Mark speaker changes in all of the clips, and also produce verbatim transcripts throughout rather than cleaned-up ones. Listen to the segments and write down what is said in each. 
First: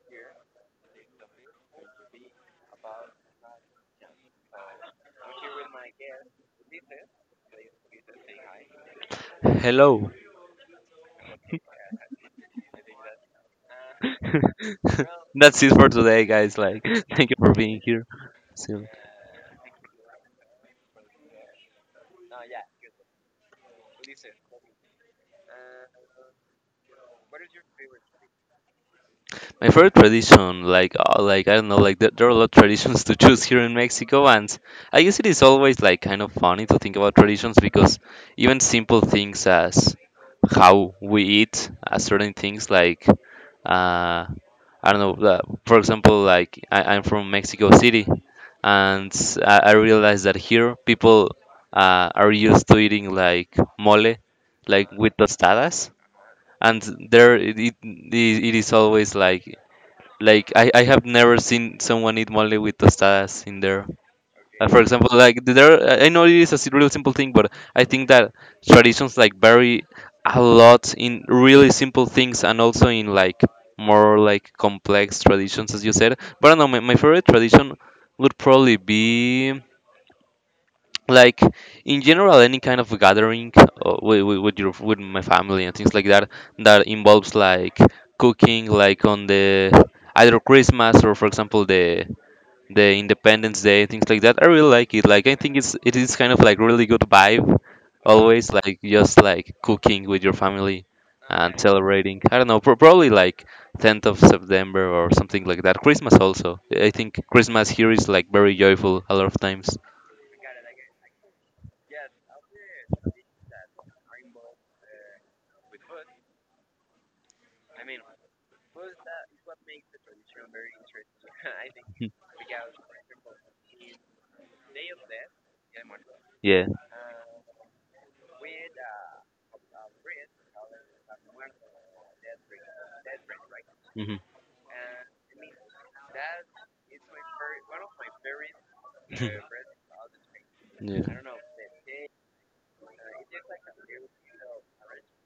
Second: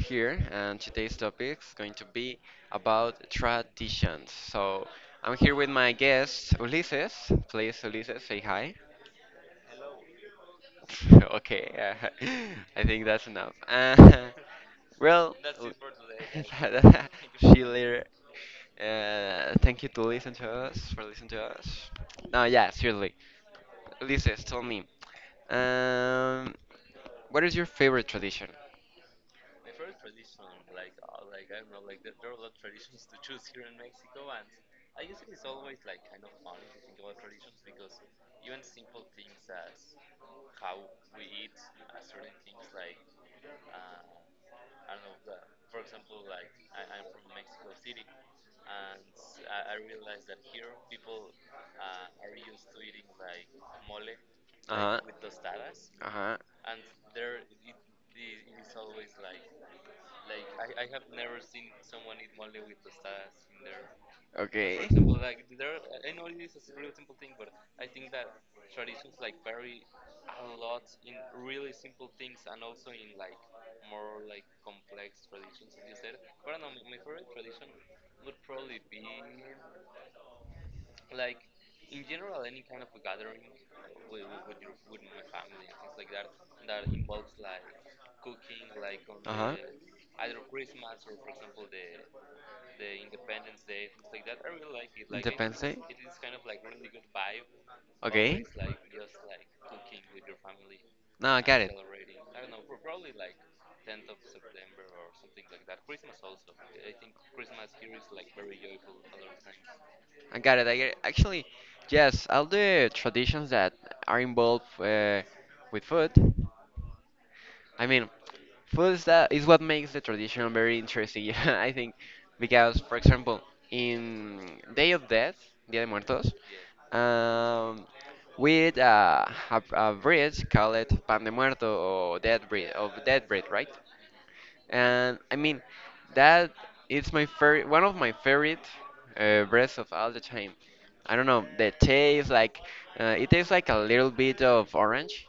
Speaker 1: here, and today's topic is going to be about traditions. So, I'm here with my guest, Ulises. Please, Ulises, say hi.
Speaker 2: hello.
Speaker 1: okay. uh, I think that's enough. Uh, well,
Speaker 2: That's it for today, guys. Like, thank you for
Speaker 1: see
Speaker 2: being
Speaker 1: later.
Speaker 2: here. See you.
Speaker 1: Uh, thank you to listen to us, for listening to us. No, yeah, seriously. Ulises, tell me, um, what is your favorite tradition?
Speaker 2: My favorite tradition, like uh, like I don't know, like there, there are a lot of traditions to choose here in Mexico, and I guess it is always like kind of funny to think about traditions because even simple things as how we eat, uh, certain things like uh, I don't know, uh, for example, like I, I'm from Mexico City, and I, I realized that here people uh, are used to eating like mole, like
Speaker 1: Uh-huh.
Speaker 2: with tostadas,
Speaker 1: Uh-huh.
Speaker 2: and there it, it, it is always like like I, I have never seen someone eat mole with tostadas in there. Uh, for
Speaker 1: Okay.
Speaker 2: example, like there, I I know it is a si- really simple thing, but I think that traditions like vary a lot in really simple things and also in like more like complex traditions, as you said. But I don't know, my, my favorite tradition would probably be like in general any kind of gathering uh, with, with with your with my family and things like that that involves like cooking like on the
Speaker 1: Uh-huh.
Speaker 2: either Christmas or for example the the Independence Day, things like that. I really like it. Like I think
Speaker 1: Independence Day?
Speaker 2: it's it is kind of like really good vibe,
Speaker 1: Okay.
Speaker 2: always like just like cooking with your family
Speaker 1: No, I
Speaker 2: and
Speaker 1: got it.
Speaker 2: celebrating. I don't know, pro- probably like tenth of September or something like that. Christmas also, I think Christmas here is like very joyful a lot of times.
Speaker 1: I got it. I get it. Actually, yes, all the traditions that are involved uh, with food. I mean, food is that is what makes the tradition very interesting. yeah, I think, because, for example, in Day of Death, Dia de Muertos,
Speaker 2: Yeah.
Speaker 1: um, we eat a, a, a bread called pan de muerto or dead bread of dead bread, right?
Speaker 2: Mm-hmm.
Speaker 1: And I mean, that it's my favorite, one of my favorite
Speaker 2: Yeah.
Speaker 1: uh, breads of all the time.
Speaker 2: Mm.
Speaker 1: I don't know, the taste like, uh, it tastes like a little bit of orange.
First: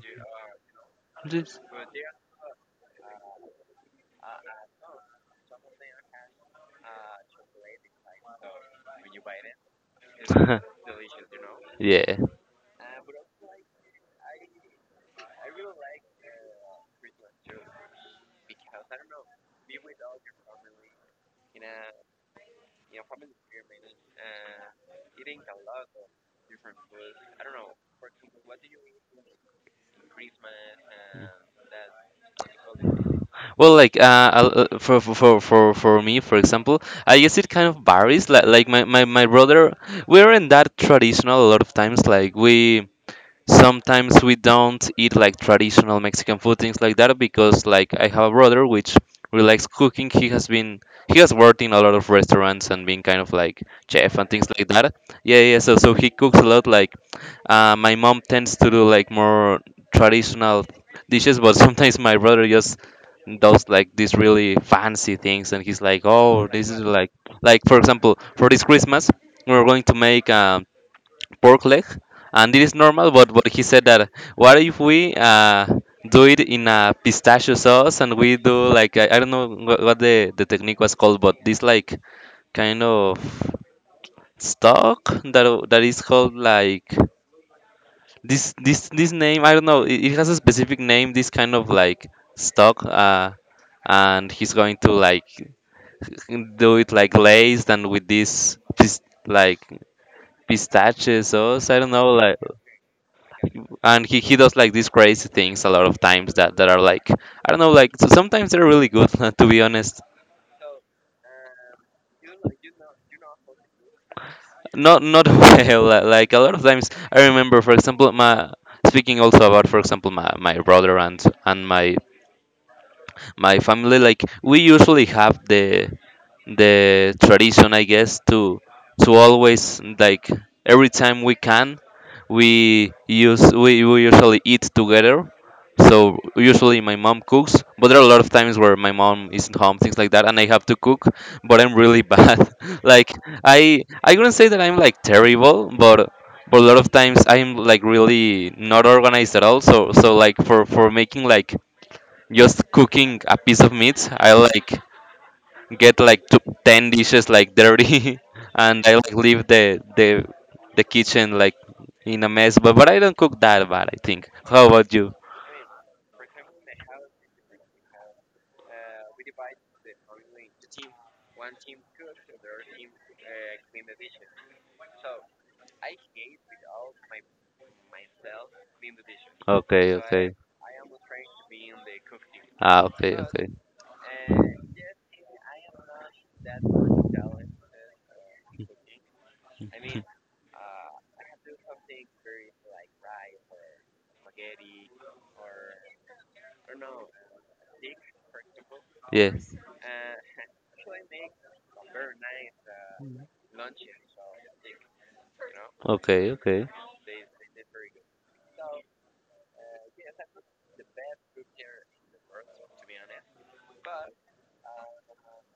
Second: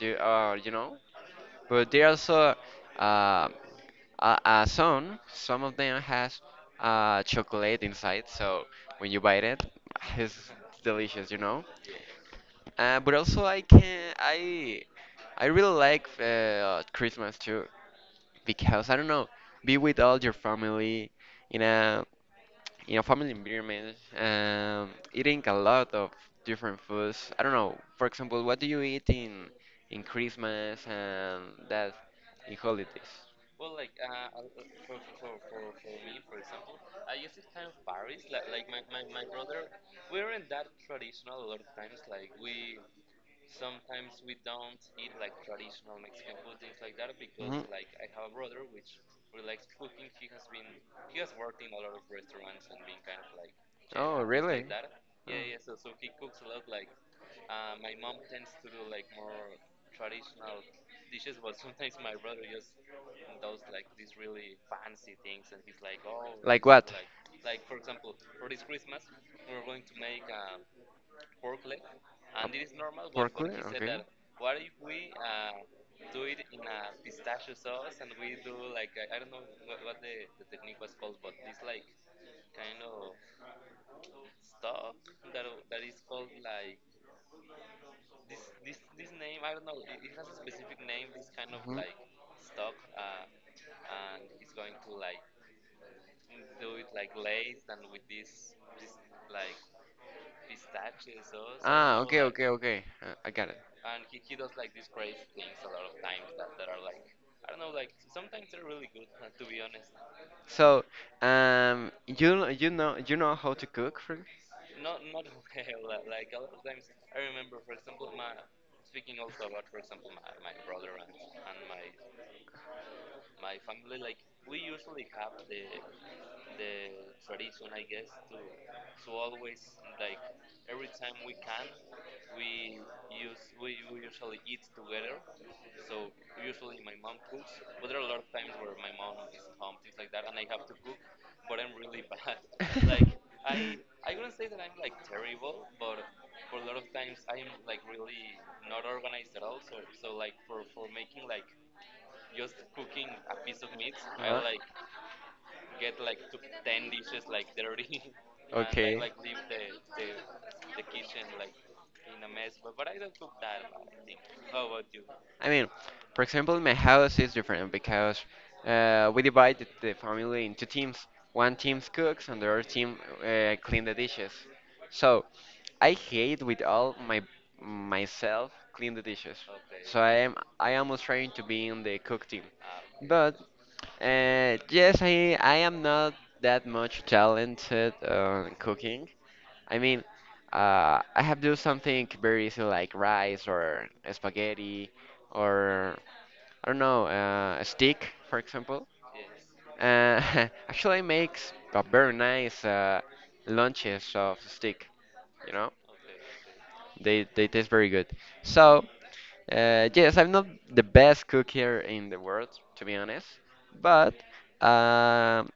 Speaker 1: Do uh, You know?
Speaker 2: Just
Speaker 1: But they also, uh, a, a some some of them has uh, chocolate inside, so when you bite it, it's delicious, you know.
Speaker 2: Yeah.
Speaker 1: Uh, but also I can I I really like uh, Christmas too, because I don't know, be with all your family in a in a family environment, um, eating a lot of different foods. I don't know. For example, what do you eat in in Christmas and that in holidays?
Speaker 2: Well, like uh, I'll- uh, for for for for for me, for example, I guess it kind of varies. Like like my my my brother, we're in that traditional a lot of times. Like we sometimes we don't eat like traditional Mexican food, things like that,
Speaker 1: Hmm.
Speaker 2: because like I have a brother which really likes cooking. He has been he has worked in a lot of restaurants and been kind of like chef
Speaker 1: Oh,
Speaker 2: and things
Speaker 1: really?
Speaker 2: like that. Yeah, yeah. So so he cooks a lot. Like uh, my mom tends to do like more traditional dishes, but sometimes my brother just does like these really fancy things, and he's like, oh,
Speaker 1: Like
Speaker 2: this is
Speaker 1: what?
Speaker 2: like like for example, for this Christmas, we're going to make um pork leg,
Speaker 1: Uh,
Speaker 2: and it is normal.
Speaker 1: More
Speaker 2: But but
Speaker 1: clear?
Speaker 2: he said
Speaker 1: Okay.
Speaker 2: that what if we uh, do it in a pistachio sauce and we do like I, I don't know what, what the the technique was called, but this like kind of stock that o- that is called like this this this name I don't know. It, it has a specific name. This kind of
Speaker 1: Hmm.
Speaker 2: like stock. Uh, and he's going to like do it like glazed and with this pis- like pistachio sauce. I don't
Speaker 1: Ah,
Speaker 2: know
Speaker 1: okay,
Speaker 2: like.
Speaker 1: okay, okay. Uh, I got it.
Speaker 2: And he, he does like these crazy things a lot of times that, that are like I don't know like so sometimes they're really good to be honest.
Speaker 1: So, um, you kn- you know you know how to cook, Frank?
Speaker 2: Not not well li- like a lot of times I remember for example my speaking also about for example my, my brother and and my my family like we usually have the the tradition I guess to to always like every time we can we use we, we usually eat together. So usually my mom cooks, but there are a lot of times where my mom isn't home, things like that, and I have to cook, but I'm really bad. Like i i wouldn't say that I'm like terrible, but but a lot of times I'm like really not organized at all. So so like for for making like just cooking a piece of meat, I like get like two, ten dishes like dirty
Speaker 1: Uh,
Speaker 2: and I like leave the the the kitchen
Speaker 1: okay.
Speaker 2: like in a mess, but, but I don't cook that bad I think. How about you?
Speaker 1: I mean, for example, my house is different because, uh, we divide the the family into teams. One team cooks and the other team, uh, clean the dishes. So I hate with all my myself clean the dishes.
Speaker 2: Okay,
Speaker 1: So I
Speaker 2: okay.
Speaker 1: am I am trying to be in the cook team.
Speaker 2: Ah, okay,
Speaker 1: But
Speaker 2: okay.
Speaker 1: uh, yes, I I am not that much talented on cooking. I mean, uh, I have do something very easy like rice or spaghetti, or I don't know, uh, a steak, for example.
Speaker 2: Yes.
Speaker 1: Uh, actually makes a very nice uh, lunches of steak. You know,
Speaker 2: Okay, okay.
Speaker 1: they they taste very good. So uh, yes, I'm not the best cook here in the world, to be honest, but um,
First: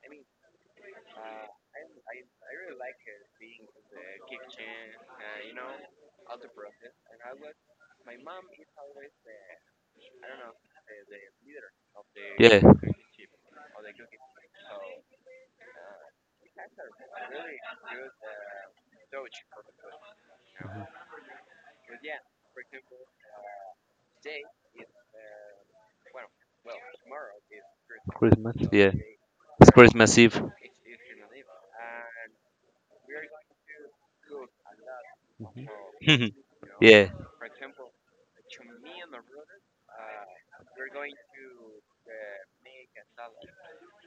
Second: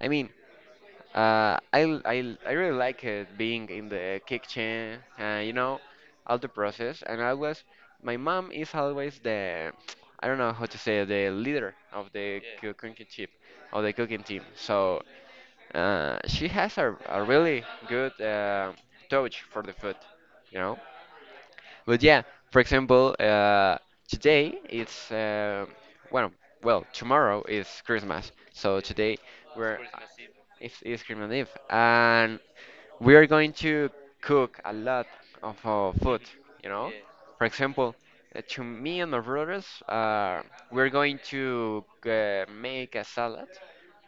Speaker 1: I mean, Uh, I, l- I, l- I really like it being in the kitchen, uh, you know, all the process. And always, my mom is always the, I don't know how to say, the leader of the
Speaker 2: Yeah,
Speaker 1: coo- cooking team, of the cooking team. So uh, she has a, a really good, uh, touch for the food, you know. But yeah, for example, uh, today it's, uh, well, well, tomorrow is Christmas.
Speaker 2: Christmas,
Speaker 1: So
Speaker 2: yeah.
Speaker 1: today
Speaker 2: It's
Speaker 1: we're
Speaker 2: Christmas Eve.
Speaker 1: it's, it's Christmas Eve, and we are going to cook a lot of uh, food. You know,
Speaker 2: Yeah.
Speaker 1: for example, uh, to me and my brothers, uh, we're going to uh, make a salad,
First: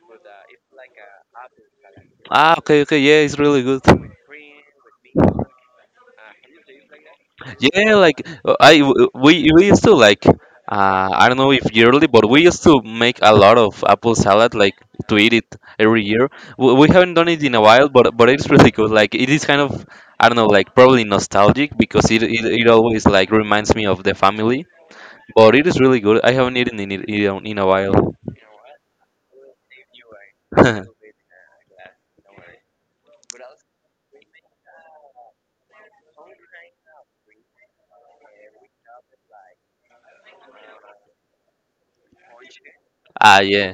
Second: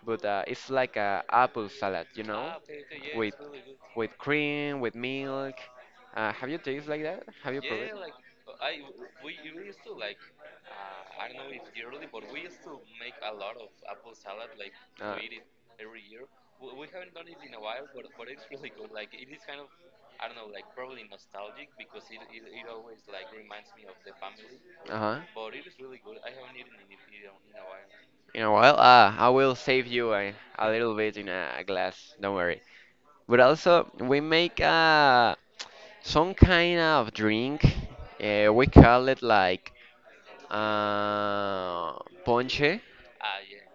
Speaker 1: but uh, it's like a apple salad. You
Speaker 2: Ah,
Speaker 1: know,
Speaker 2: okay, okay. Yeah,
Speaker 1: with
Speaker 2: it's really good.
Speaker 1: with cream, with milk. Uh, have you tasted like that? Have you proven?
Speaker 2: Yeah, like uh, I w- we we used to like uh, I don't know if yearly, but we used to make a lot of apple salad like
Speaker 1: Uh,
Speaker 2: to eat it every year. We, we haven't done it in a while, but but it's really good. Like it is kind of I don't know, like probably nostalgic because it it, it always like reminds me of the family.
Speaker 1: uh-huh.
Speaker 2: But it is really good. I haven't eaten in it in a in a while.
Speaker 1: You know what? Uh, I will save you a, a little bit in a, a glass. Don't worry. But also, we make uh, some kind of drink. Uh, we call it like uh, ponche,
Speaker 2: Ah yeah,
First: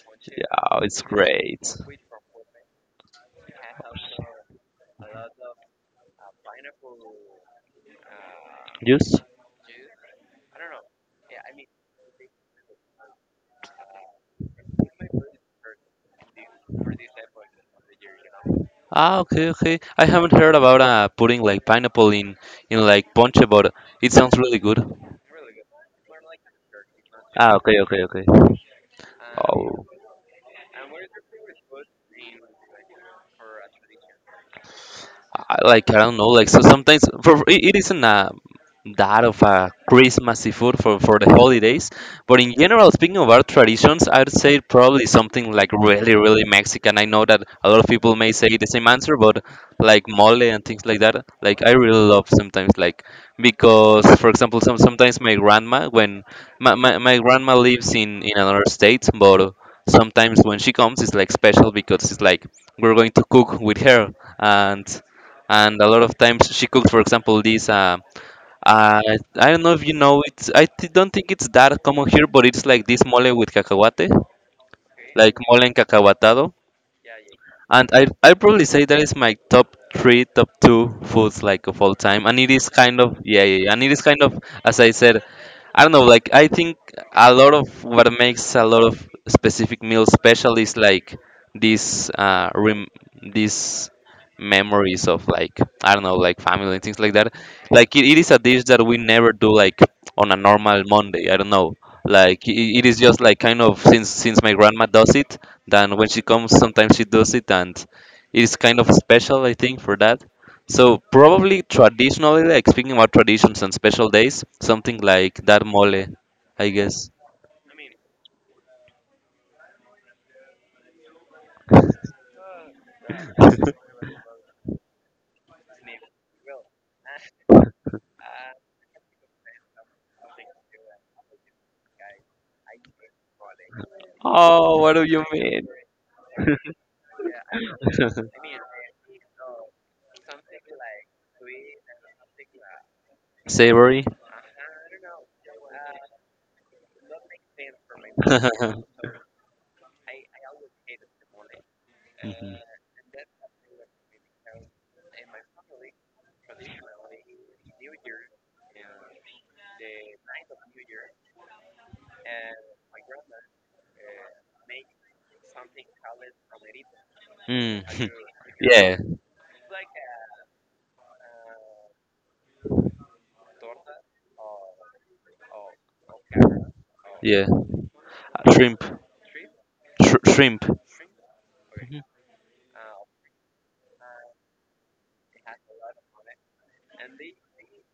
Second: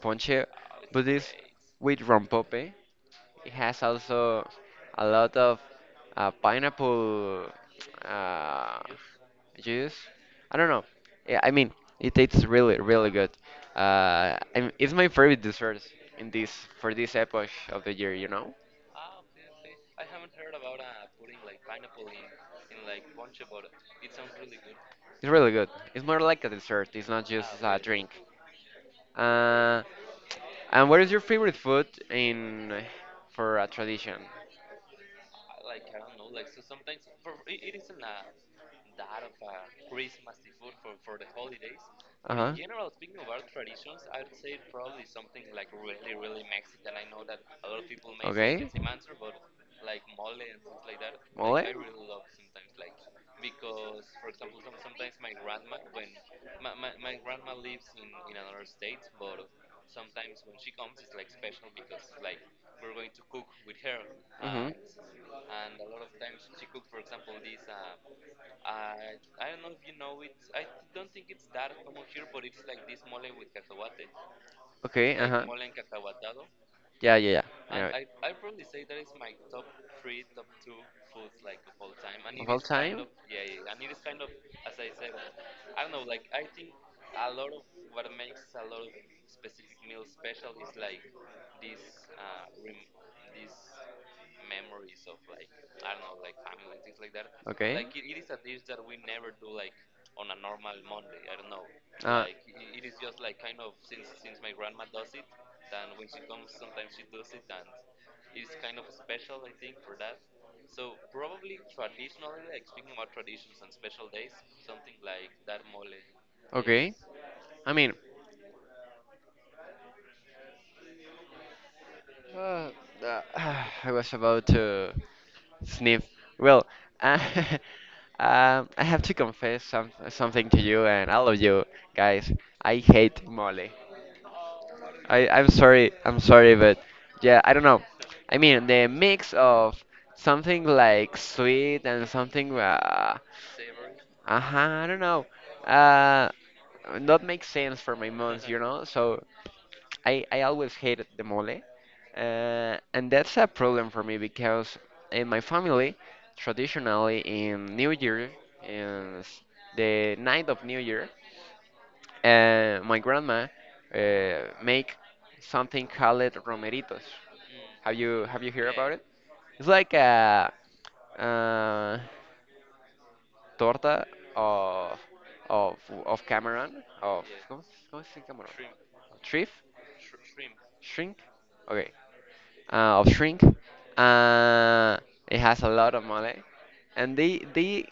Speaker 1: ponche,
Speaker 2: yeah, it's
Speaker 1: but it's
Speaker 2: great.
Speaker 1: with rompope. It has also a lot of uh, pineapple. Uh,
Speaker 2: Yes.
Speaker 1: Juice? I don't know. Yeah, I mean, it tastes really, really good. Uh, I it's my favorite dessert in this for this epoch of the year. You know,
Speaker 2: Ah, okay, okay. I haven't heard about uh, putting like pineapple in in like ponche, but it sounds really good.
Speaker 1: it's really good. It's more like a dessert. It's not just
Speaker 2: Ah,
Speaker 1: a
Speaker 2: okay, okay,
Speaker 1: drink.
Speaker 2: okay.
Speaker 1: Uh,
Speaker 2: Oh.
Speaker 1: and what is your favorite food in for a tradition?
Speaker 2: I- like I don't know, like so sometimes for for- it it isn't a that of a Christmassy food for for the holidays,
Speaker 1: Uh
Speaker 2: but in
Speaker 1: huh.
Speaker 2: general, speaking of our traditions, I'd say probably something like really really Mexican. I know that a lot of people may say the
Speaker 1: Okay.
Speaker 2: same answer, but like mole and things like that,
Speaker 1: Mole.
Speaker 2: like I really love sometimes like because for example, some sometimes my grandma when my my, my grandma lives in in another state, but sometimes when she comes it's like special because it's like we're going to cook with her
Speaker 1: Mhm.
Speaker 2: and and a lot of times she cooked for example this uh, uh, I don't know if you know it. I th- don't think it's that common here, but it's like this mole with cacahuate,
Speaker 1: Okay. Uh
Speaker 2: like
Speaker 1: huh.
Speaker 2: mole en cacahuatado.
Speaker 1: Yeah, yeah, yeah,
Speaker 2: And I
Speaker 1: yeah.
Speaker 2: I probably say that is my top three, top two foods like of all time. And it is kind of yeah, yeah, yeah. And it is kind of as I said, I don't know, like I think a lot of what makes a lot of specific meals special is like these uh rem- these memories of like I don't know, like family and things like that. Like it, it is a dish that we never do like on a normal Monday. I don't know. Like it, it is just like kind of since since my grandma does it, then when she comes sometimes she does it and it's kind of special I think for that. So probably traditionally, like speaking about traditions and special days, something like dar mole I guess.
Speaker 1: I mean, Uh, uh, I was about to sniff. Well, uh, um, I have to confess some, something to you and all of you guys. I hate mole.
Speaker 2: Oh, what do you
Speaker 1: I, I'm
Speaker 2: mean?
Speaker 1: sorry, I'm sorry, but yeah, I don't know. I mean, the mix of something like sweet and something, uh, uh
Speaker 2: Savory.
Speaker 1: I don't know. Uh, Not make sense for my months, you know? So I, I always hated the mole,
Speaker 2: Mhm.
Speaker 1: uh, and that's a problem for me because in my family, traditionally in New Year, in s- the night of New Year, uh, my grandma uh, make something called romeritos. Have
Speaker 2: Mm.
Speaker 1: you have you heard about
Speaker 2: Yeah.
Speaker 1: it? It's like a, uh, torta of of of camaron of
Speaker 2: Yeah,
Speaker 1: ¿cómo, se- cómo se dice camarón?
Speaker 2: shrimp.
Speaker 1: Shrimp?
Speaker 2: Sh- shrimp
Speaker 1: Shrink? Okay. Uh, of shrink. Uh, it has a lot of money, and they they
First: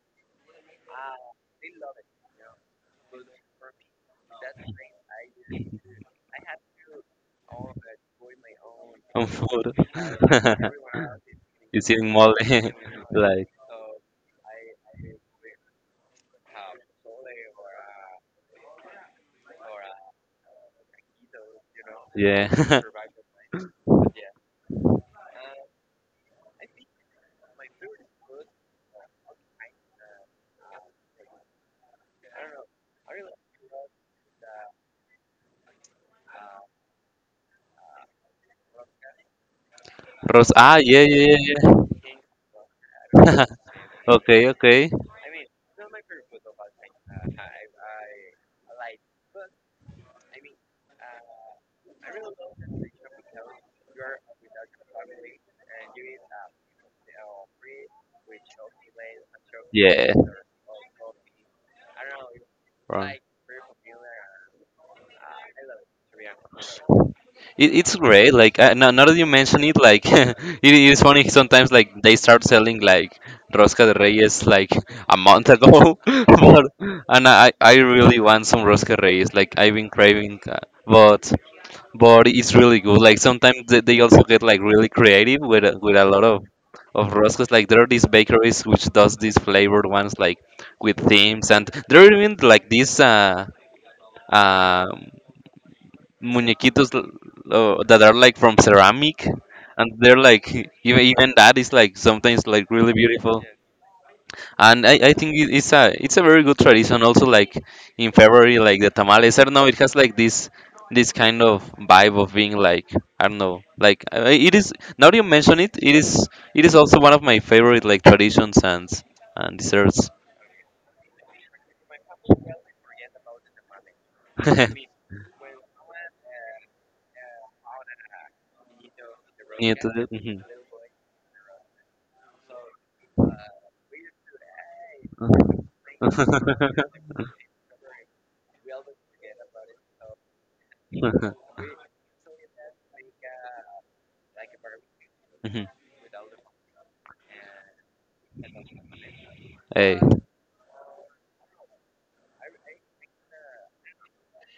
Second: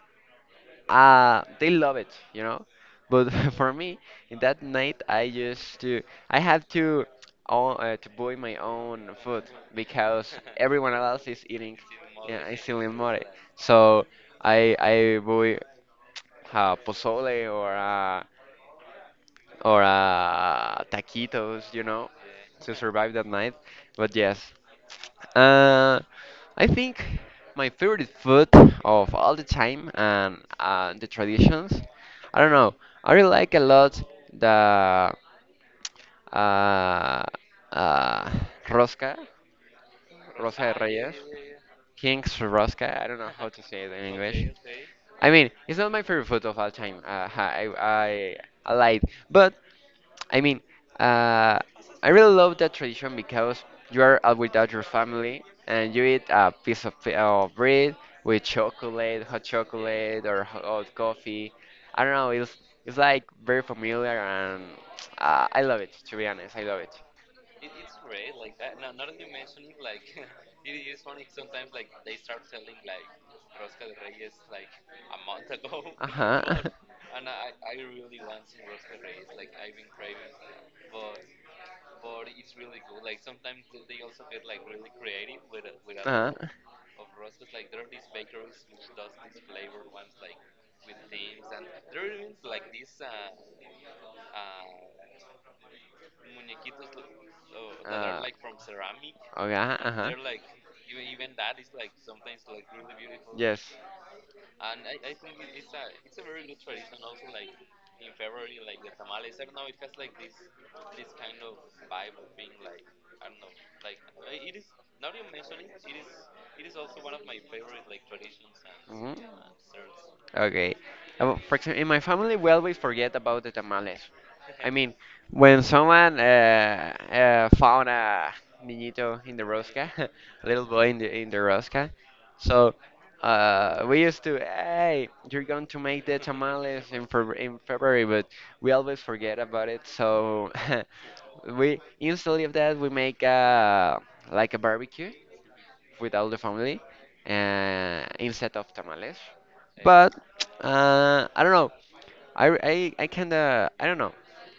Speaker 1: uh they love it, you know. But for me, in that night, I used to I had to own, uh, to buy my own
Speaker 2: on
Speaker 1: food
Speaker 2: food.
Speaker 1: because everyone else is eating.
Speaker 2: It's eating mole,
Speaker 1: Yeah, I still in more.
Speaker 2: like
Speaker 1: So I I buy uh, pozole or uh, or uh, taquitos, you know,
Speaker 2: yeah,
Speaker 1: to survive that night. But yes. Uh, I think my favorite food of all the time and, uh, the traditions. I don't know. I really like a lot the uh, uh, rosca,
Speaker 2: roast.
Speaker 1: Rosa de
Speaker 2: Ah, yeah,
Speaker 1: Reyes,
Speaker 2: yeah, yeah.
Speaker 1: King's rosca. I don't know
Speaker 2: Yeah.
Speaker 1: how to say it in English.
Speaker 2: Okay, okay,
Speaker 1: I mean, it's not my favorite food of all time. Uh, I I I lied, but I mean, uh, I really love that tradition because you are out without your family and you eat a piece of pi- of bread with chocolate, hot
Speaker 2: yeah.
Speaker 1: chocolate, or ho- hot coffee. I don't know, it's it's
Speaker 2: Wrong.
Speaker 1: like very familiar and, uh, I love it. To be honest, I love it.
Speaker 2: It, it's great. Like uh, now, now that you mention it, like it is funny sometimes. Like they start selling like rosca de reyes like a month ago,
Speaker 1: Uh huh.
Speaker 2: but and I I really want some rosca de reyes. Like I've been craving, uh, but but it's really good. Like sometimes they, they also get like really creative with a- with
Speaker 1: Uh
Speaker 2: a lot
Speaker 1: huh.
Speaker 2: of
Speaker 1: Uh,
Speaker 2: of roscoes. Like there are these bakeries which does these flavored ones like with themes, and there are even like these uh, uh, muñequitos l- uh, that are like from ceramic,
Speaker 1: oh yeah.
Speaker 2: and
Speaker 1: Uh huh.
Speaker 2: they're like even even that is like sometimes like really beautiful.
Speaker 1: Yes.
Speaker 2: And I, I think it- it's a it's a very good tradition also, like in February like the tamales. I don't know, it has like this this kind of vibe of being like I don't know like uh, it is now that you mention it it is it is also one of my favorite like traditions and
Speaker 1: Hmm.
Speaker 2: and desserts.
Speaker 1: Okay. Um, for example, in my family, we always forget about the tamales. I mean, when someone, uh, uh, found a niñito in the
Speaker 2: Yeah,
Speaker 1: rosca,
Speaker 2: to do-
Speaker 1: a
Speaker 2: mhm.
Speaker 1: little boy in the in the rosca, so uh, we used to, hey, you're going to make the tamales in Feb in February, but we always forget about it. So we instead of that we make a like a barbecue
Speaker 2: Mhm.
Speaker 1: with all the family, uh, instead of tamales.
Speaker 2: Hey.
Speaker 1: But uh, I don't know. I I, I kinda I don't know.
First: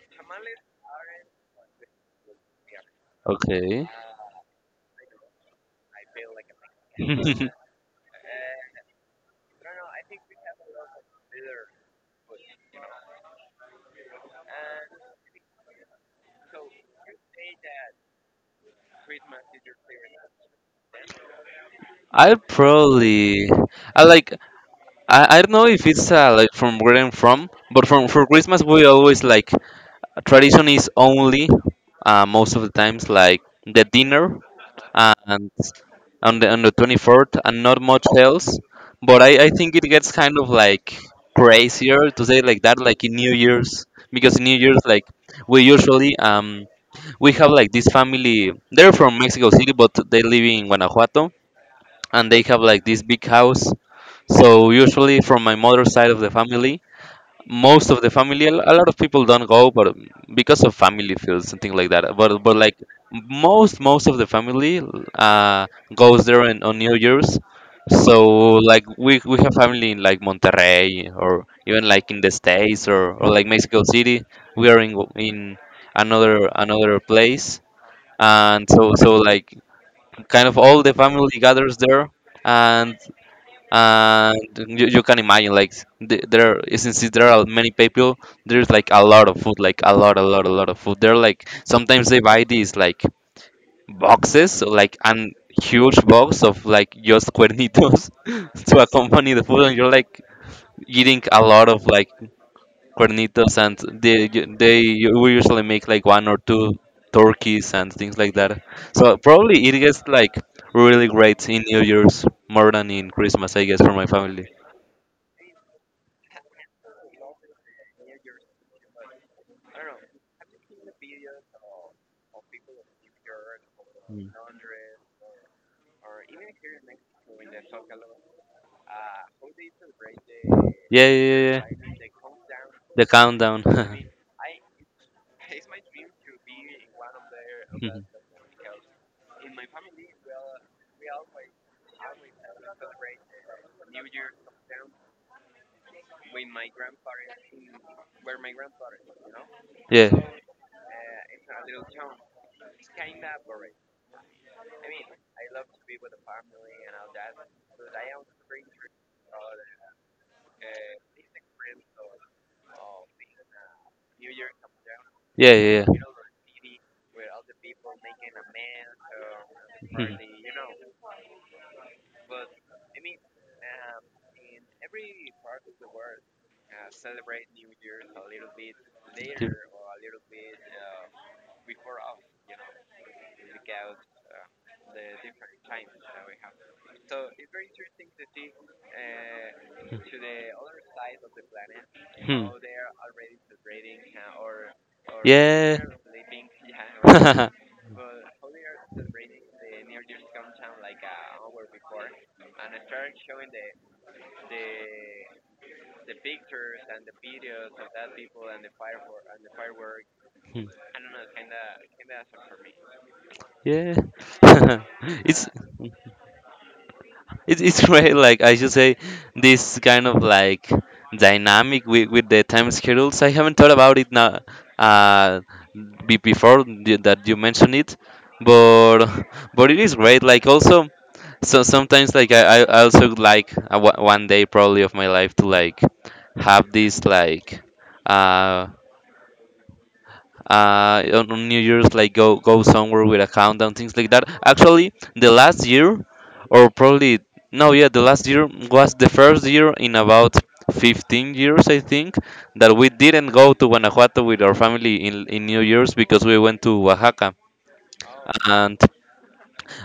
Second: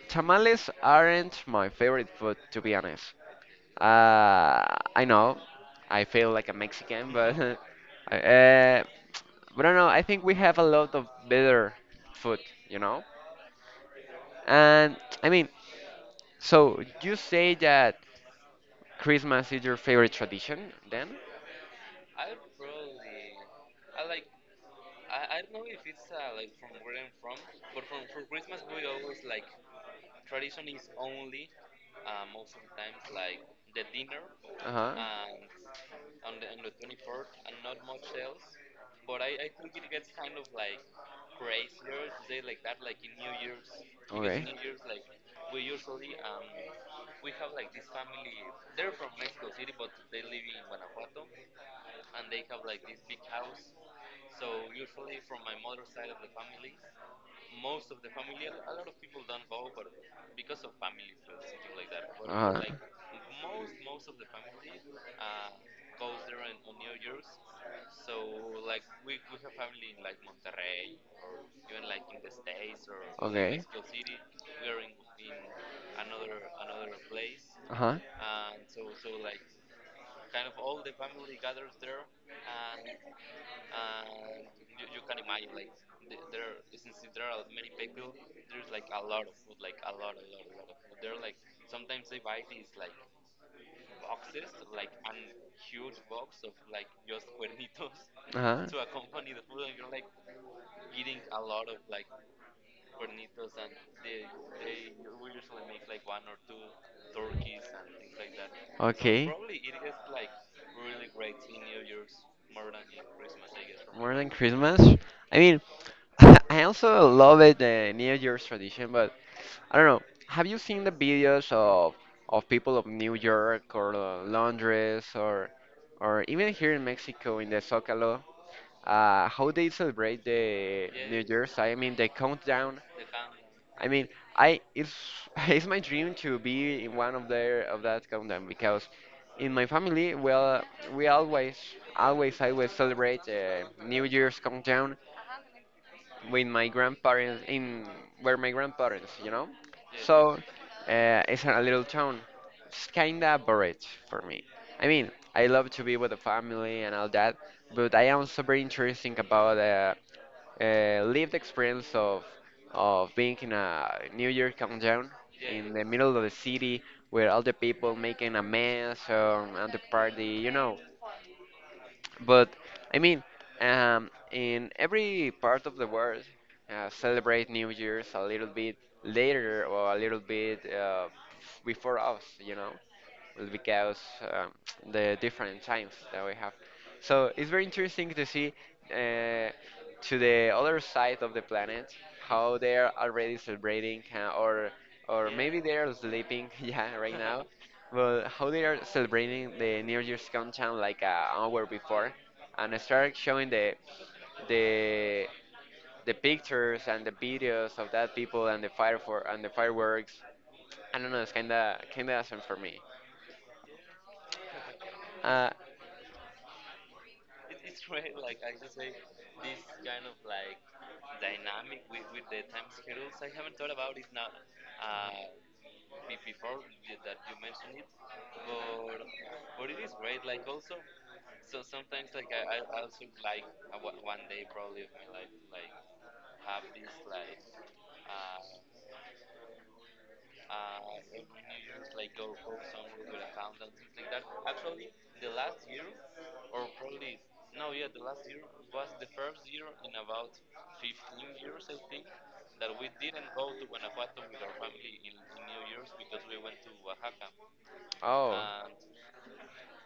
Speaker 1: Tamales aren't my favorite food to be honest.
Speaker 2: Okay.
Speaker 1: Uh, I know. I feel like a Mexican, but uh, but I don't know. I think we have a lot of better food, you know. And I mean, so you say that. Christmas is your favorite tradition then?
Speaker 2: I'll probably I like I, I don't know if it's uh, like from where I'm from, but from for Christmas we always like tradition is only uh, most of the times like the dinner
Speaker 1: Uh huh.
Speaker 2: uh, and on
Speaker 1: And
Speaker 2: the on the twenty-fourth and not much else. But I, I think it gets kind of like crazier to say like that like in New Year's, because in New Year's like we usually um we have like this family, they're from Mexico City but they live in Guanajuato, and they have like this big house. So usually from my mother's side of the family, most of the family, a a lot of people don't go, but um, because of family feels something like that. But
Speaker 1: uh
Speaker 2: but
Speaker 1: huh.
Speaker 2: like most most of the family uh, goes there on, on New Year's. So like we we have family in like Monterrey or even like in the States or, or like Mexico City. We are in in another another place,
Speaker 1: Uh huh.
Speaker 2: and so so like kind of all the family gathers there, and and you, you can imagine like th- there since there are many people, there's like a lot of food, like a lot a lot a lot of food. They're like, sometimes they buy these like boxes, so like and huge box of like just cuernitos
Speaker 1: Uh huh.
Speaker 2: to accompany the food, and you're like eating a lot of like cuernitos, and they they we usually make like one or two turkeys and things like that. So
Speaker 1: Okay.
Speaker 2: probably it gets like really great in New Year's, more than in Christmas, I guess, for my
Speaker 1: More than
Speaker 2: family.
Speaker 1: Christmas? I mean, I also love it, the New Year's tradition, but I don't know. Have you seen the videos of of people of New York or, uh,
Speaker 2: Mm.
Speaker 1: Londres or or even here in Mexico in the Zócalo, uh, how they celebrate the
Speaker 2: Yeah, yeah,
Speaker 1: New Year's?
Speaker 2: yeah,
Speaker 1: I mean,
Speaker 2: yeah.
Speaker 1: the countdown
Speaker 2: The countdown.
Speaker 1: I mean, I it's it's my dream to be in one of their of
Speaker 2: Mhm.
Speaker 1: that countdown, because in my family, well, we always always always celebrate, uh, New Year's countdown with my grandparents in where my grandparents, you know.
Speaker 2: Yeah,
Speaker 1: So uh, it's a little town. It's kinda boring for me. I mean, I love to be with the family and all that, but I am super interesting about, uh, uh, lived experience of of being in a New Year countdown
Speaker 2: yeah,
Speaker 1: in the
Speaker 2: yeah, yeah.
Speaker 1: middle of the city where all the people making a mess, um, and the
Speaker 2: Mhm.
Speaker 1: party, you know. But I mean, um, in every part of the world, uh, celebrate New Year's a little bit
Speaker 2: Dude.
Speaker 1: later or a little bit, uh, before us, you know, because, um, the different times that we have. So it's very interesting to see uh, to the other side of the planet
Speaker 2: Hmm.
Speaker 1: how they are already celebrating, uh, or or maybe they
Speaker 2: Yeah.
Speaker 1: are sleeping yeah right now, but how they are celebrating the new year's countdown like an hour before and start showing the the the pictures and the videos of that people and the fire for and the fireworks.
Speaker 2: Hmm.
Speaker 1: I don't know, it's kind of kind of awesome for me.
Speaker 2: Yeah.
Speaker 1: Uh,
Speaker 2: It's. it's it's great, like, I should say, this kind of like dynamic with, with the time schedules. I haven't thought about it now, uh be- before the- that you mentioned it, but but it is great, like, also. So sometimes like i i I also would like, uh, one one day probably of my life to like have this like uh uh, on on New Year's, like go go somewhere with a countdown, things like that. Actually, the last year, or probably, no, yeah, the last year was the first year in about fifteen years, I think, that we didn't go to Guanajuato with our family in in New Year's, because we went to Oaxaca,
Speaker 1: Oh.
Speaker 2: and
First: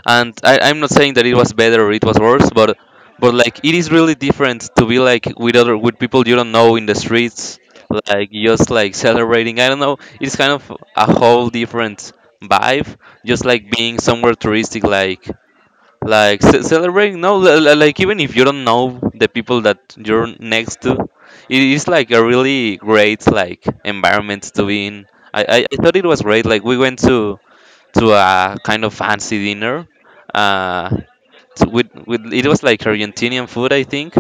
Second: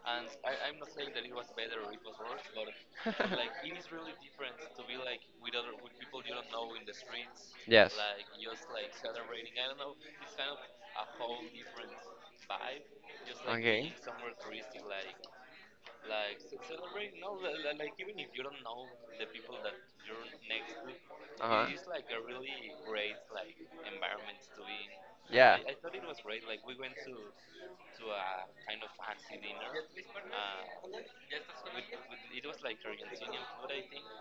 Speaker 2: and I, i'm not saying that it was better or it was worse, but but like it is really different to be like with other with people you don't know in the streets,
Speaker 1: yes.
Speaker 2: like just like celebrating. I don't know, it's kind of a whole different vibe, just like
Speaker 1: Okay.
Speaker 2: being somewhere touristic, like like ce- celebrating, no, li- li- like, even if you don't know the people that you're next to, it
Speaker 1: Uh
Speaker 2: is
Speaker 1: huh.
Speaker 2: like a really great like environment to be in. i
Speaker 1: Yeah,
Speaker 2: i, I thought it was great, like, we went to to a kind of fancy dinner. Uh, so with, with it was like Argentinian food, I think,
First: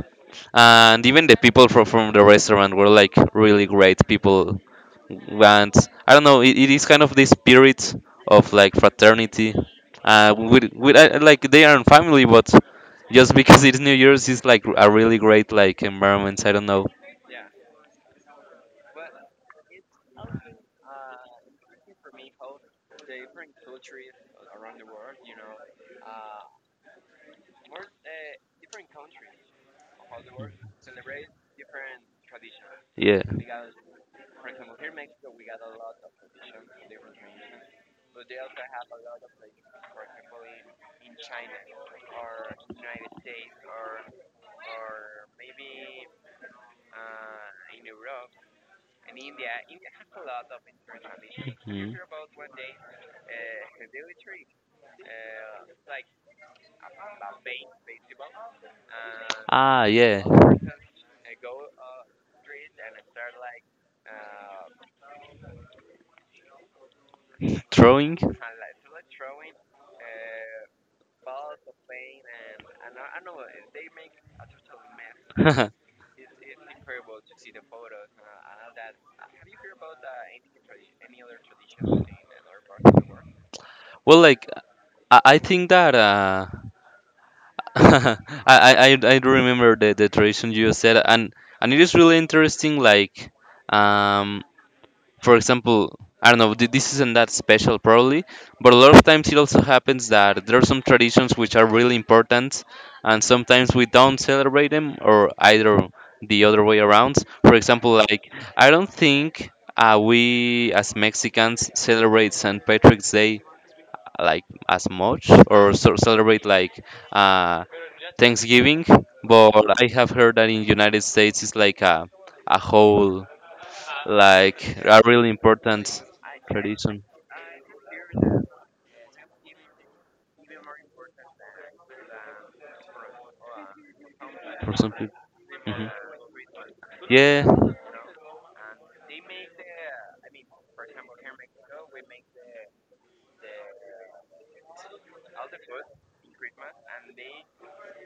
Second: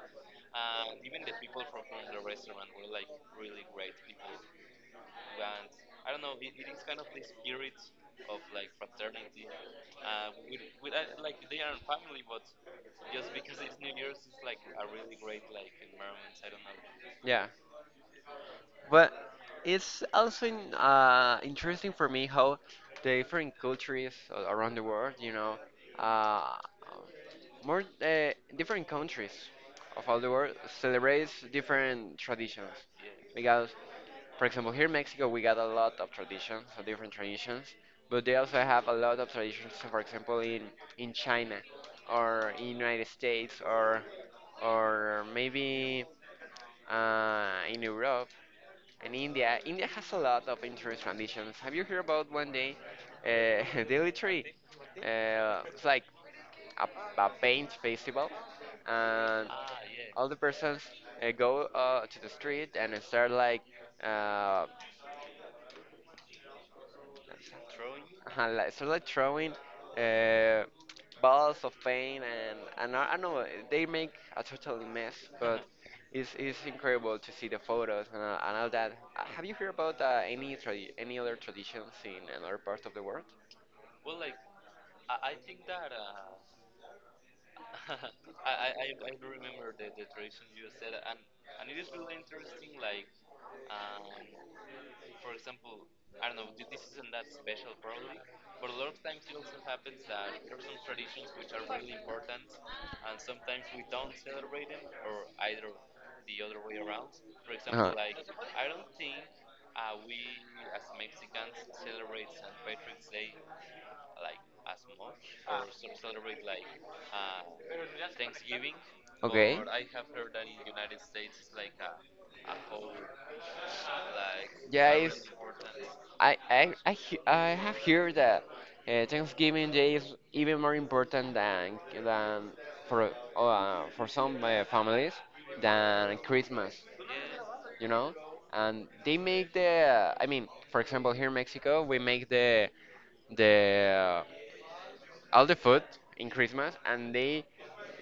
Speaker 2: and even the people from from the restaurant were like really great people. And I don't know, it, it is kind of this spirit of like fraternity. Uh, with, with I, I like, they are not family, but just because it's New Year's, it's like a really great like environment. I don't know.
Speaker 1: yeah. But it's also in, uh, interesting for me how the different cultures a- around the world, you know, uh, more uh, different countries of all the world celebrates different traditions.
Speaker 2: Yeah.
Speaker 1: Because for example here in Mexico we got a lot of traditions of different traditions, but they also have a lot of traditions. So for example in in China or in United States or or maybe uh, in Europe. And India, India has a lot of interesting traditions. Have you
Speaker 2: Mhm.
Speaker 1: heard about one day, uh, Dili Tree? Uh, it's like a, a paint festival, and
Speaker 2: Ah, yeah.
Speaker 1: all the persons uh, go uh, to the street and start like uh,
Speaker 2: Throwing?
Speaker 1: uh, like, sort like throwing uh, balls of paint and, and I, I know they make a total mess, but
Speaker 2: Well,
Speaker 1: it's, it's incredible to see the photos and, uh, and all that. Uh, Have you heard about uh, any tra any other traditions in another part of the world?
Speaker 2: like, I, I think that, uh, I, I I I do remember the, the tradition you said, and and it is really interesting. Like, um, for example, I don't know, th- this isn't that special, probably, but a lot of times it also happens that there are some traditions which are really important, and sometimes we don't celebrate them, or either the other way around. For
Speaker 1: Uh-huh.
Speaker 2: example,
Speaker 1: Uh-huh.
Speaker 2: like, I don't think uh, we as Mexicans celebrate Saint Patrick's Day like as much, or so celebrate like, uh, Thanksgiving,
Speaker 1: Okay.
Speaker 2: but I have heard that in United States it's like a a whole, like,
Speaker 1: Yeah,
Speaker 2: a
Speaker 1: really it's
Speaker 2: really important
Speaker 1: I I I,
Speaker 2: tradition
Speaker 1: he- I have heard that uh, Thanksgiving Day is even more important than than for uh, for some uh,
Speaker 2: for some people.
Speaker 1: families
Speaker 2: Hmm.
Speaker 1: than Christmas,
Speaker 2: Yeah.
Speaker 1: you know. And they make the I mean, for example, here in Mexico, we make the the all the food in Christmas, and they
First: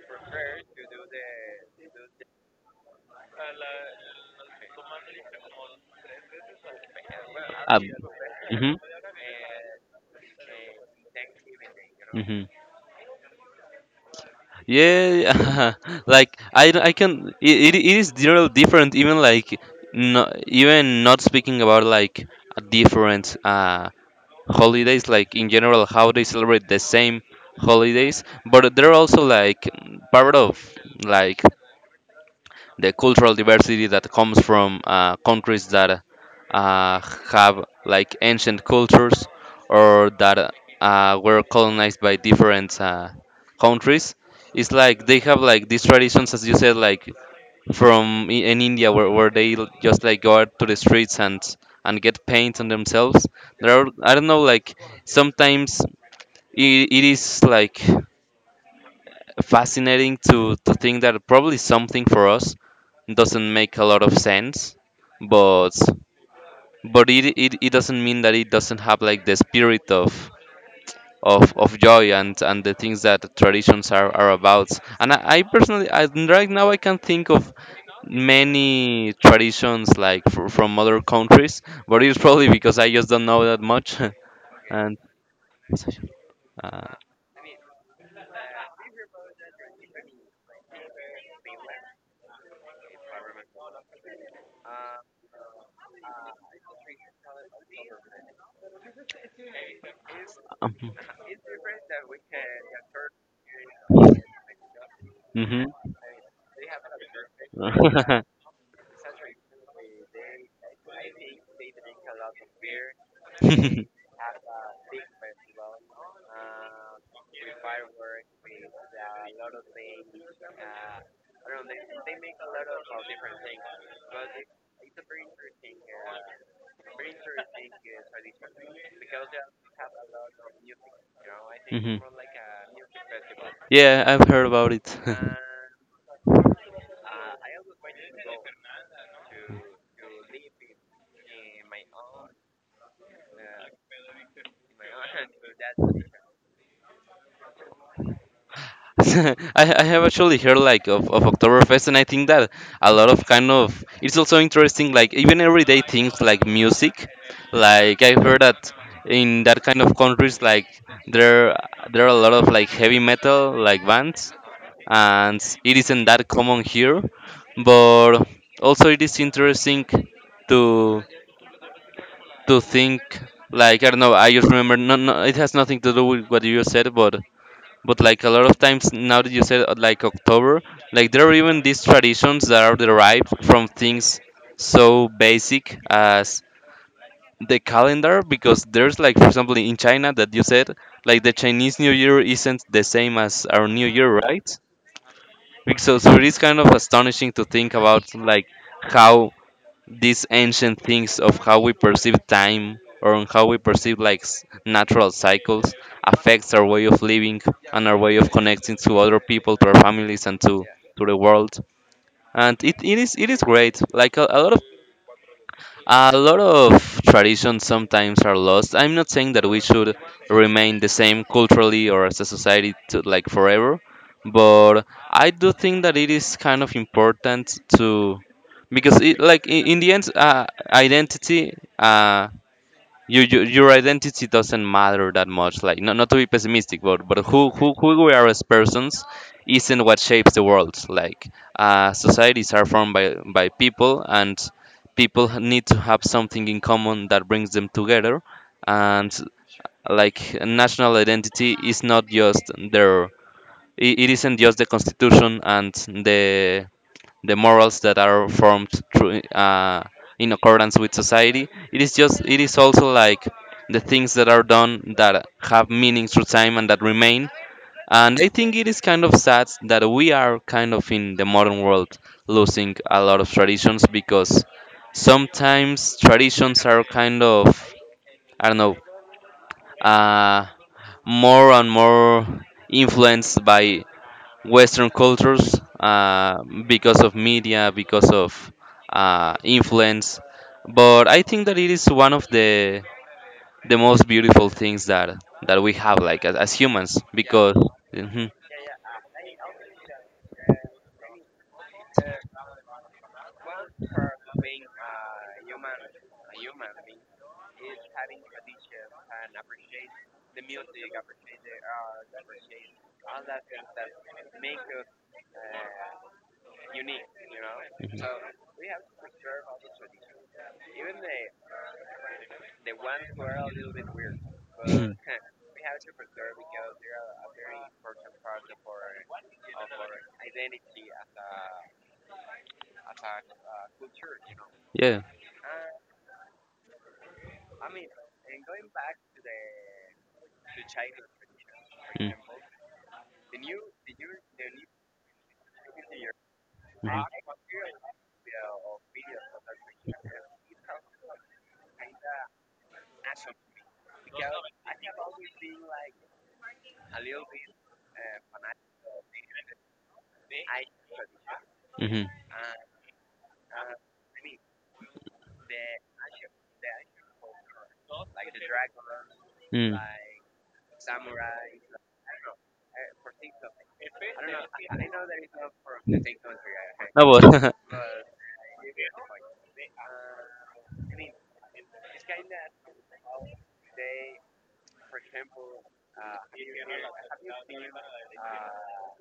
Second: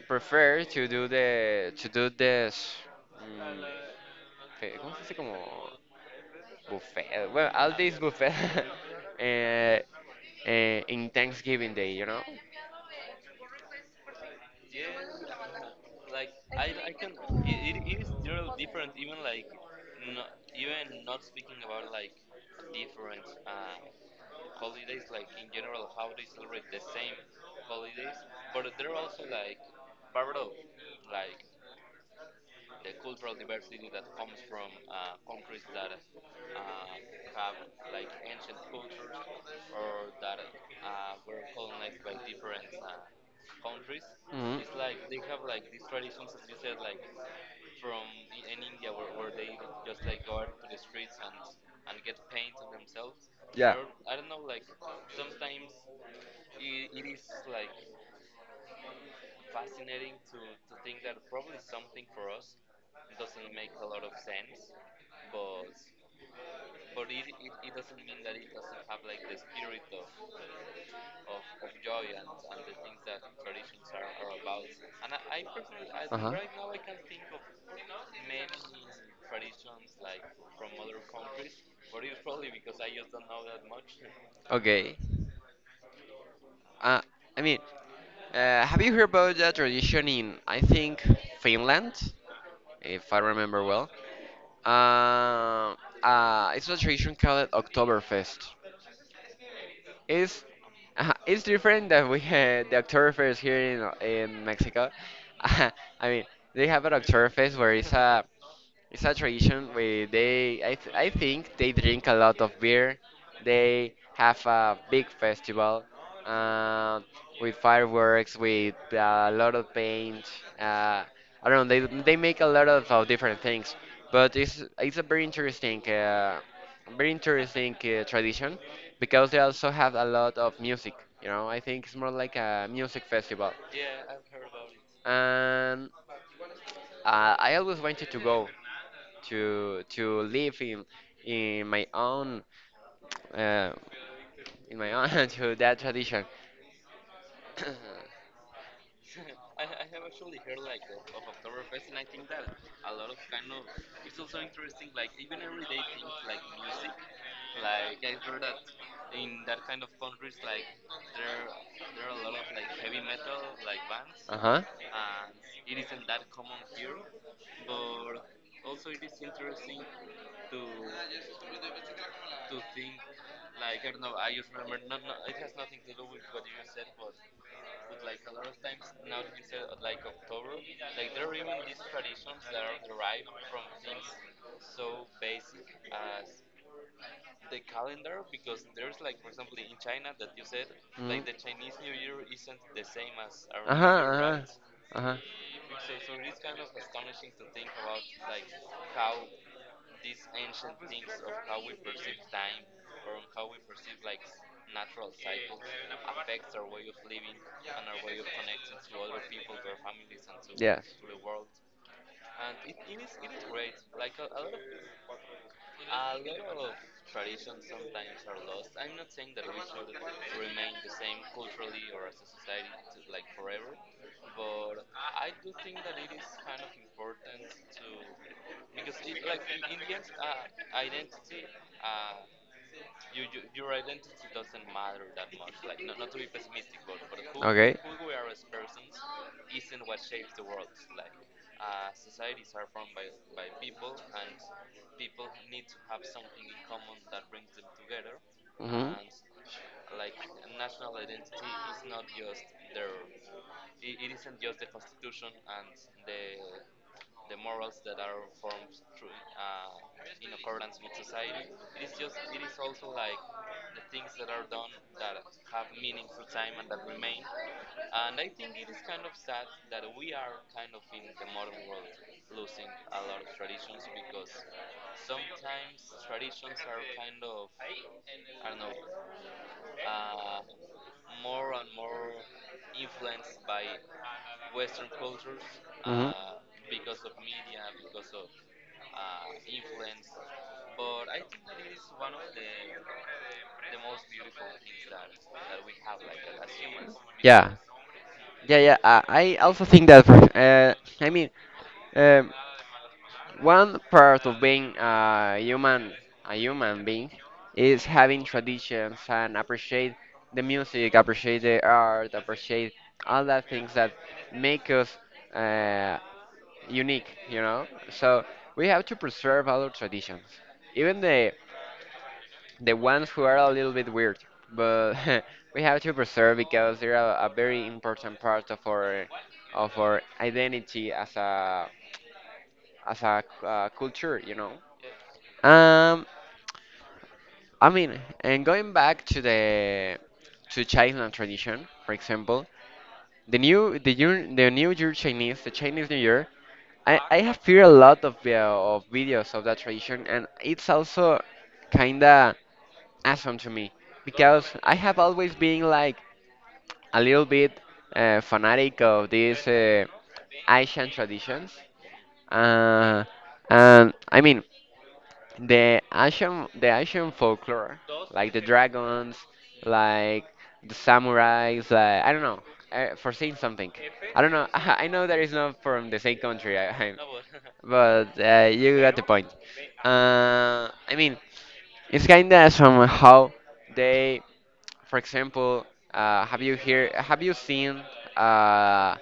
Speaker 1: prefer to do the to do this. mm, fe- ¿Cómo se dice? Como buffet. Well, all
Speaker 2: um,
Speaker 1: this buffet
Speaker 2: hmm.
Speaker 1: eh, eh, in Thanksgiving Day, you know.
Speaker 2: Hmm. Yeah, like, I, I can, it, it is real different, even like, no, even not speaking about like different uh, holidays, like, in general, how they celebrate the same holidays, but they're also like part of like the cultural diversity that comes from uh, countries that uh, have like ancient cultures, or that uh, were colonized by different uh, countries. It's like they
Speaker 1: Mhm.
Speaker 2: have like these traditions, as you said, like from i- in India where, where they l- just like go out to the streets and and get paint on themselves. There are, I don't know, like sometimes, it, it is like fascinating to to think that probably something for us doesn't make a lot of sense, but but it, it, it doesn't mean that it doesn't have like the spirit of of, of joy, and and the things that traditions are, are about. And I, I personally, I,
Speaker 1: Uh huh.
Speaker 2: right now, I can think of many traditions like, fr- from other countries, but it's probably because I just don't know that much.
Speaker 1: Okay.
Speaker 2: And uh,
Speaker 1: Uh, I mean, uh, have you heard about that tradition in, I think, Finland, if I remember well? Uh, uh, it's a tradition called Oktoberfest. It's uh, it's different that we had the Oktoberfest here in in Mexico. I
Speaker 2: mhm.
Speaker 1: mean, they have an Oktoberfest where it's a it's a tradition where they I th I think they drink a lot of beer. They have a big festival uh, with fireworks, with uh, a lot of paint. Uh, I don't know. They they make a lot of, of different things, but it's it's a very interesting. Uh, very interesting uh, tradition because they also have a lot of music. You know, I think it's
Speaker 2: Hmm.
Speaker 1: more like a music festival,
Speaker 2: Yeah, I've heard about it.
Speaker 1: and uh, I always wanted to go to to live in in my own uh, in my own to that tradition.
Speaker 2: I, I have actually heard like of, of Oktoberfest, and I think that a lot of kind of, it's also interesting, like even everyday things like music. Like, I heard that in that kind of countries like, there there are a lot of like heavy metal like bands,
Speaker 1: Uh huh.
Speaker 2: and it isn't that common here, but also it is interesting to to think, like, I don't know. I just remember, no, no, it has nothing to do with what you said, but but like, a lot of times now that you said, uh, like, October, like there are even these traditions that are derived from things so basic as the calendar, because there's like, for example, in China, that you said, like, the Chinese New Year isn't the same as our New Year, right?
Speaker 1: Ajá, ajá.
Speaker 2: Like, so so it is kind of astonishing to think about, like, how these ancient things of how we perceive time, or on how we perceive like s- natural cycles affects our way of living and our way of connecting to other people, to our families, and to to the world. And it, it is it is great, like, a, a lot of a lot of traditions sometimes are lost. I'm not saying that we should remain the same culturally or as a society to, like, forever, but I do think that it is kind of important to, because, it like, in, in the end, uh, identity, uh, you, you your identity doesn't matter that much, like, not, not to be pessimistic, but but who, who who we are as persons isn't what shapes the world, like, uh, societies are formed by by people, and people need to have something in common that brings them together. And like, national identity is not just their, it, it isn't just the constitution and the the morals that are formed through, uh, in accordance with society. It is just, it is also like the things that are done that have meaning through time and that remain. And I think it is kind of sad that we are kind of in the modern world losing a lot of traditions, because sometimes traditions are kind of, I don't know, uh, more and more influenced by Western cultures, uh, because of media, because of uh, influence. But I think that it is one of the the most beautiful things that that we have, like, as, as humans,
Speaker 1: Yeah,
Speaker 2: because…
Speaker 1: because
Speaker 2: Mhm.
Speaker 1: yeah, yeah. I, I also think that. For, uh, I mean, um, one part of being a human, a human being, is having traditions and appreciate the music, appreciate the art, appreciate all the things that make us uh, unique. You know,
Speaker 2: Mhm.
Speaker 1: so we have to preserve our traditions, even the the ones who are a little bit weird, but
Speaker 2: Mhm.
Speaker 1: we have to preserve because they're a, a very important part of our of our identity as a as a uh, culture. You know.
Speaker 2: Yeah.
Speaker 1: Um, I mean, and going back to the to Chinese tradition, for
Speaker 2: Mm.
Speaker 1: example, the new the new the New Year Chinese, the Chinese New Year, I
Speaker 2: Mhm.
Speaker 1: I have heard a lot of the, of videos of that tradition, and it's also kinda awesome to me because I have always been like a little bit uh, fanatic of these uh, Asian traditions.
Speaker 2: Mhm.
Speaker 1: Uh, and I mean, The Asian, the Asian folklore, like the dragons,
Speaker 2: Mm.
Speaker 1: like the samurais, like I don't know, uh, for saying something. I don't know. I know that it's not from the same country, I, I,
Speaker 2: No, but
Speaker 1: but uh, you got the point. Uh, I mean, it's kind of from how they, for example, uh, have you hear, have you seen uh,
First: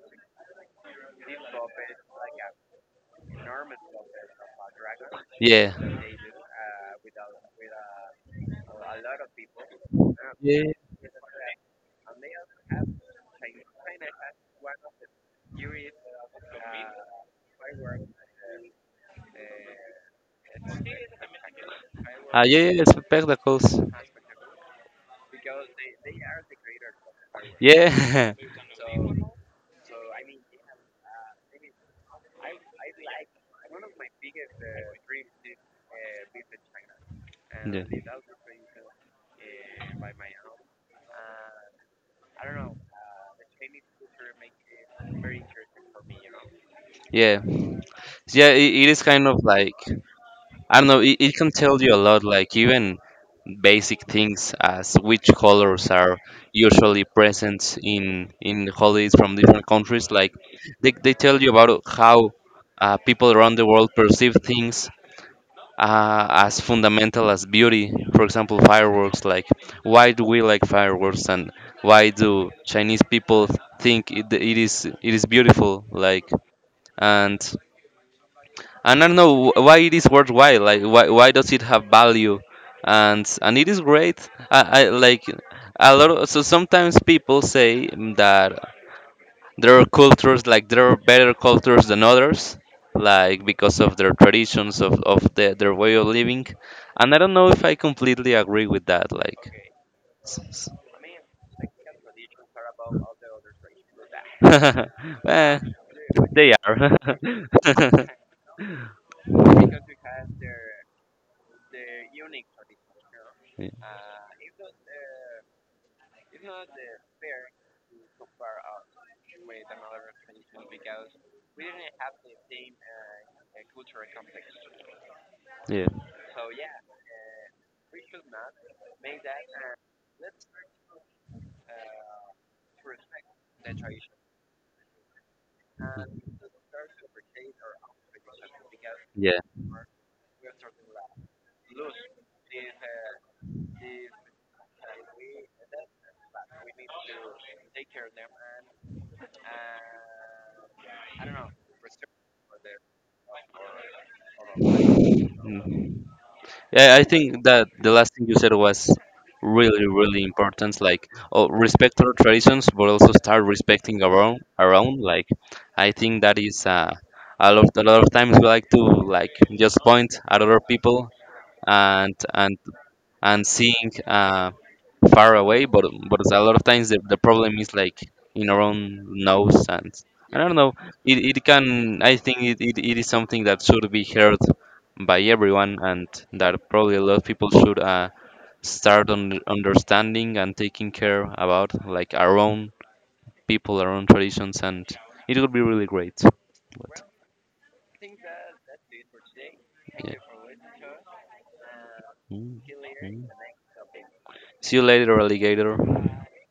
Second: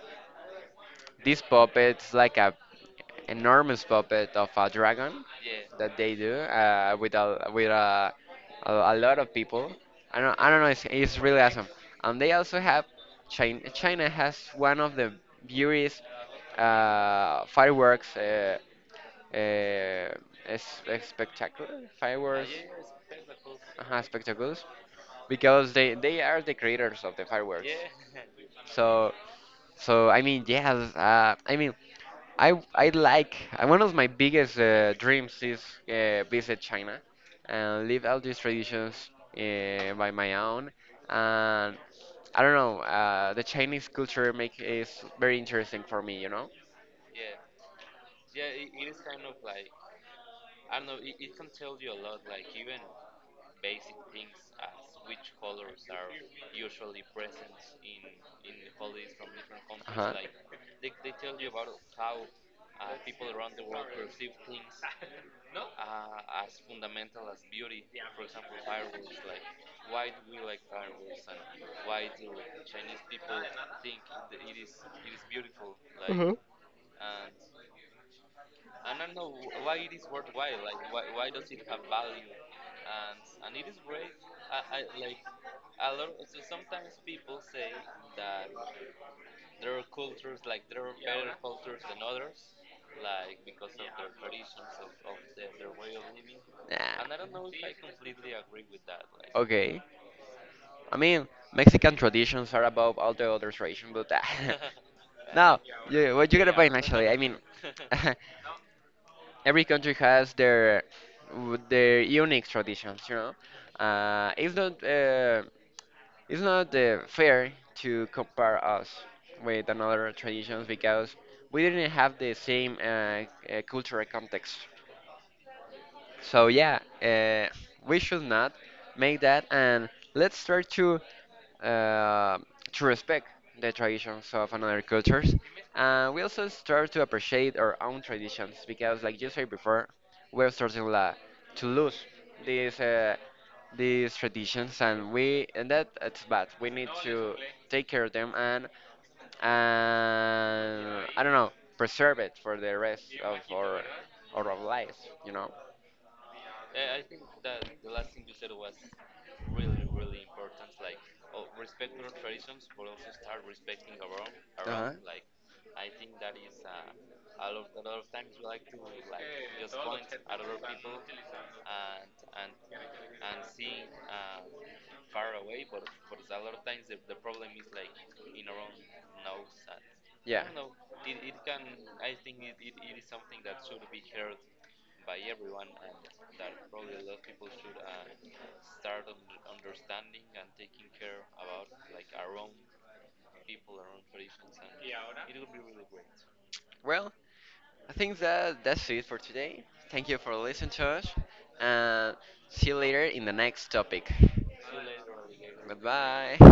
Speaker 1: these puppets like a enormous puppet of a dragon that they do uh, with a with a, a, a lot of people. I don't I don't
Speaker 2: yeah.
Speaker 1: know. It's, it's really awesome. And they also have China. China has one of the beautiest uh, fireworks. Uh, uh, es- Spectacular Uh,
Speaker 2: Ah,
Speaker 1: fireworks.
Speaker 2: yeah, yeah, spectacles.
Speaker 1: Uh, spectacles because they they are the creators of the fireworks.
Speaker 2: Yeah.
Speaker 1: So so I mean yes. Uh, I mean I I like uh, one of my biggest uh, dreams is uh, visit China and
Speaker 2: Yeah.
Speaker 1: live out these traditions uh, by my own. And I don't know, uh, the Chinese culture make is very interesting for me, you know.
Speaker 2: Yeah. Yeah, it, it is kind of like, I don't know, it, it can tell you a lot, like even basic things as which colors are usually present in in holidays from different countries.
Speaker 1: Uh-huh.
Speaker 2: Like, they, they tell you about how uh, people around the world perceive things, uh, as fundamental as beauty. For example, fireworks. Like, why do we like fireworks, and why do Chinese people think, it, it is it is beautiful? Like, and and I don't know, wh- why it is worthwhile. Like, why why does it have value? And and it is great. I, I like a lot. Of, so sometimes people say that there are cultures like, there are better cultures than others, like, because of their traditions, of, of the, their way of living,
Speaker 1: Yeah.
Speaker 2: and I don't know if I completely agree with that, like.
Speaker 1: Okay. I mean, Mexican traditions are above all the other traditions, but uh,
Speaker 2: eh,
Speaker 1: now, yeah, what you gotta
Speaker 2: they
Speaker 1: buy
Speaker 2: are.
Speaker 1: actually? I mean, every country has their w- their unique traditions, you know. Uh, it's not uh, it's not uh, fair to compare us with another traditions because we didn't have the same uh, uh, cultural context.
Speaker 2: Yeah,
Speaker 1: So yeah, uh, we should not make that, and let's start to uh, to respect the traditions of another cultures, and we also start to appreciate our own traditions because, like you
Speaker 2: yeah.
Speaker 1: said before, we're starting la to lose these uh, these traditions, and we and that it's bad. We need to take care of them and and I don't know preserve it for the rest of our our lives, you know.
Speaker 2: Yeah, I think that the last thing you said was really, really important. Like, oh, respect our traditions, but also start respecting our own. Our
Speaker 1: Uh-huh. I
Speaker 2: own. Like, I think that is, uh, a lot. A lot of times we like to, like, just point at other people, and and and seeing, uh, far away. But but a lot of times, the, the problem is, like, in our own nose, and I
Speaker 1: Yeah.
Speaker 2: don't know. It, it can I think it, it, it is something that should be heard by everyone, and that probably a lot of people should, uh, start on understanding and taking care about, like, our own people, our own traditions, and it would be really great.
Speaker 1: Well, I think that that's it for today. Thank
Speaker 2: Yeah.
Speaker 1: you for listening to us. And
Speaker 2: Mm,
Speaker 1: see you later in
Speaker 2: mm.
Speaker 1: the next topic. See
Speaker 2: See you later, alligator.
Speaker 1: Goodbye.